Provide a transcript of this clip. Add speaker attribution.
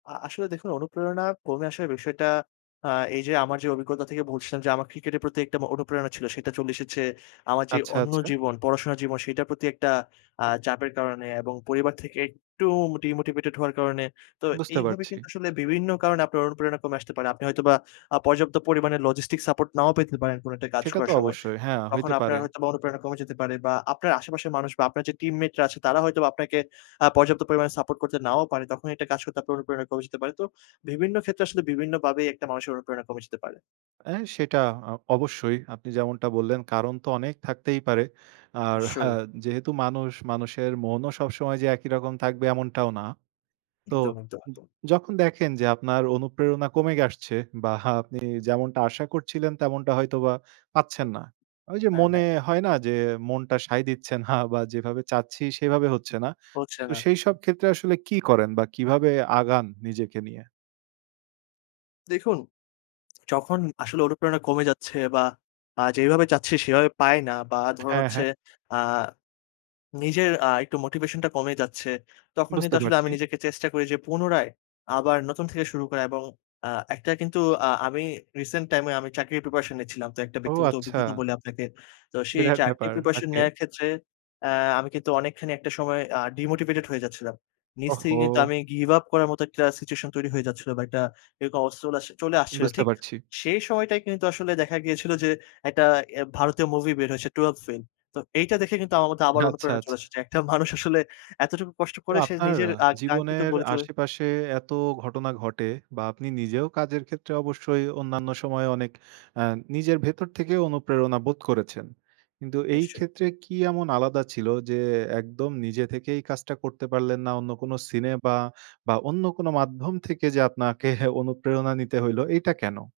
Speaker 1: আ আসলে দেখুন অনুপ্রেরণা কমে আসার বিষয়টা, আ এই যে আমার যে অভিজ্ঞতা থেকে বলছিলাম যে, আমার ক্রিকেটের প্রতি একটা মো অনুপ্রেরণা ছিল। সেটা চলে এসেছে আমার যে
Speaker 2: আচ্ছা,
Speaker 1: অন্য
Speaker 2: আচ্ছা।
Speaker 1: জীবন, পড়াশোনার জীবন, সেটার প্রতি একটা আ চাপের কারণে এবং পরিবার থেকে একটু মোটি মোটিভেটেড হওয়ার কারণে। তো
Speaker 2: বুঝতে
Speaker 1: এইভাবে
Speaker 2: পারছি।
Speaker 1: কিন্তু আসলে বিভিন্ন কারণে আপনার অনুপ্রেরণা কমে আসতে পারে। আপনি হয়তোবা আ পর্যাপ্ত পরিমাণে লজিস্টিক সাপোর্ট নাও পেতে পারেন, কোনো একটা কাজ
Speaker 2: সেটা
Speaker 1: করার
Speaker 2: তো
Speaker 1: সময়।
Speaker 2: অবশ্যই। হ্যাঁ,
Speaker 1: তখন
Speaker 2: হইতে
Speaker 1: আপনার
Speaker 2: পারে।
Speaker 1: হয়তোবা অনুপ্রেরণা কমে যেতে পারে বা আপনার আশেপাশের মানুষ বা আপনার যে টিমমেটরা আছে, তারা হয়তো আপনাকে আ পর্যাপ্ত পরিমাণে সাপোর্ট করতে নাও পারে। তখনই একটা কাজ করতে আপনার অনুপ্রেরণা কমে যেতে পারে। তো বিভিন্ন ক্ষেত্রে আসলে বিভিন্নভাবেই একটা মানুষের অনুপ্রেরণা কমে যেতে পারে।
Speaker 2: অ্যা সেটা আ অবশ্যই আপনি যেমনটা বললেন, কারণ তো অনেক থাকতেই পারে। আর হা
Speaker 1: নিশ্চয়ই।
Speaker 2: যেহেতু মানুষ, মানুষের মনও সবসময় যে একই রকম থাকবে, এমনটাও না। তো
Speaker 1: একদম, একদম,
Speaker 2: য
Speaker 1: একদম।
Speaker 2: যখন দেখেন যে আপনার অনুপ্রেরণা কমে আসছে বা আপনি যেমনটা আশা করছিলেন, তেমনটা হয়তোবা পাচ্ছেন না। ওই যে
Speaker 1: হ্যাঁ,
Speaker 2: মনে
Speaker 1: হ্যাঁ।
Speaker 2: হয় না? যে, মনটা সায় দিচ্ছে না বা যেভাবে চাচ্ছি সেভাবে হচ্ছে না।
Speaker 1: হচ্ছে
Speaker 2: তো
Speaker 1: না।
Speaker 2: সেইসব ক্ষেত্রে আসলে কি করেন বা কিভাবে আগান, নিজেকে নিয়ে?
Speaker 1: দেখুন, যখন আসলে অনুপ্রেরণা কমে যাচ্ছে বা আ যেভাবে চাচ্ছি, সেভাবে পাই না বা ধরুন
Speaker 2: হ্যাঁ,
Speaker 1: হচ্ছে
Speaker 2: হ্যাঁ।
Speaker 1: আ নিজের আ একটু মোটিভেশনটা কমে যাচ্ছে। তখন কিন্তু
Speaker 2: বুঝতে
Speaker 1: আসলে আমি
Speaker 2: পারছি।
Speaker 1: নিজেকে চেষ্টা করি যে, পুনরায় আবার নতুন থেকে শুরু করা এবং আ একটা কিন্তু আ আমি রিসেন্ট টাইমে আমি চাকরির প্রিপারেশন নিচ্ছিলাম। তো একটা
Speaker 2: ও!
Speaker 1: ব্যক্তিগত অভিজ্ঞতা
Speaker 2: আচ্ছা।
Speaker 1: বলি আপনাকে। তো সেই
Speaker 2: বিরাট
Speaker 1: চাকরির
Speaker 2: ব্যাপার।
Speaker 1: Preparation
Speaker 2: okay.
Speaker 1: নেওয়ার ক্ষেত্রে, এ্যা আমি কিন্তু অনেকখানি একটা সময় আ ডিমোটিভেটেড হয়ে যাচ্ছিলাম। নিজ থেকেই কিন্তু
Speaker 2: ওহো!
Speaker 1: আমি গিভ আপ করার মত একটা সিচুয়েশন তৈরি হয়ে যাচ্ছিল বা একটা এরকম অবস্থা চলে আস চলে আসছিল।
Speaker 2: বুঝতে
Speaker 1: ঠিক
Speaker 2: পারছি।
Speaker 1: সেই সময়টাই কিন্তু আসলে দেখা গিয়েছিল যে, একটা এ্যা ভারতীয় মুভি বের হয়েছে, "12th Fail" তো এইটা দেখে কিন্তু আমার মধ্যে আবার
Speaker 2: আচ্ছা,
Speaker 1: অনুপ্রেরণা চলে
Speaker 2: আচ্ছা।
Speaker 1: এসেছে। একটা মানুষ আসলে এতটুকু কষ্ট
Speaker 2: তো
Speaker 1: করে, সে
Speaker 2: আপনার
Speaker 1: নিজের আ আকাঙ্ক্ষিত
Speaker 2: জীবনের
Speaker 1: গোলে চলে
Speaker 2: আশেপাশে এত ঘটনা ঘটে বা আপনি নিজেও কাজের ক্ষেত্রে অবশ্যই অন্যান্য সময়ে, অনেক আ নিজের ভেতর থেকে অনুপ্রেরণা বোধ করেছেন। কিন্তু এই
Speaker 1: নিশ্চয়ই।
Speaker 2: ক্ষেত্রে কি এমন আলাদা ছিল? যে, একদম নিজে থেকেই কাজটা করতে পারলেন না। অন্য কোন সিনে বা, বা অন্য কোন মাধ্যম থেকে যে আপনাকে অনুপ্রেরণা নিতে হইলো। এইটা কেন?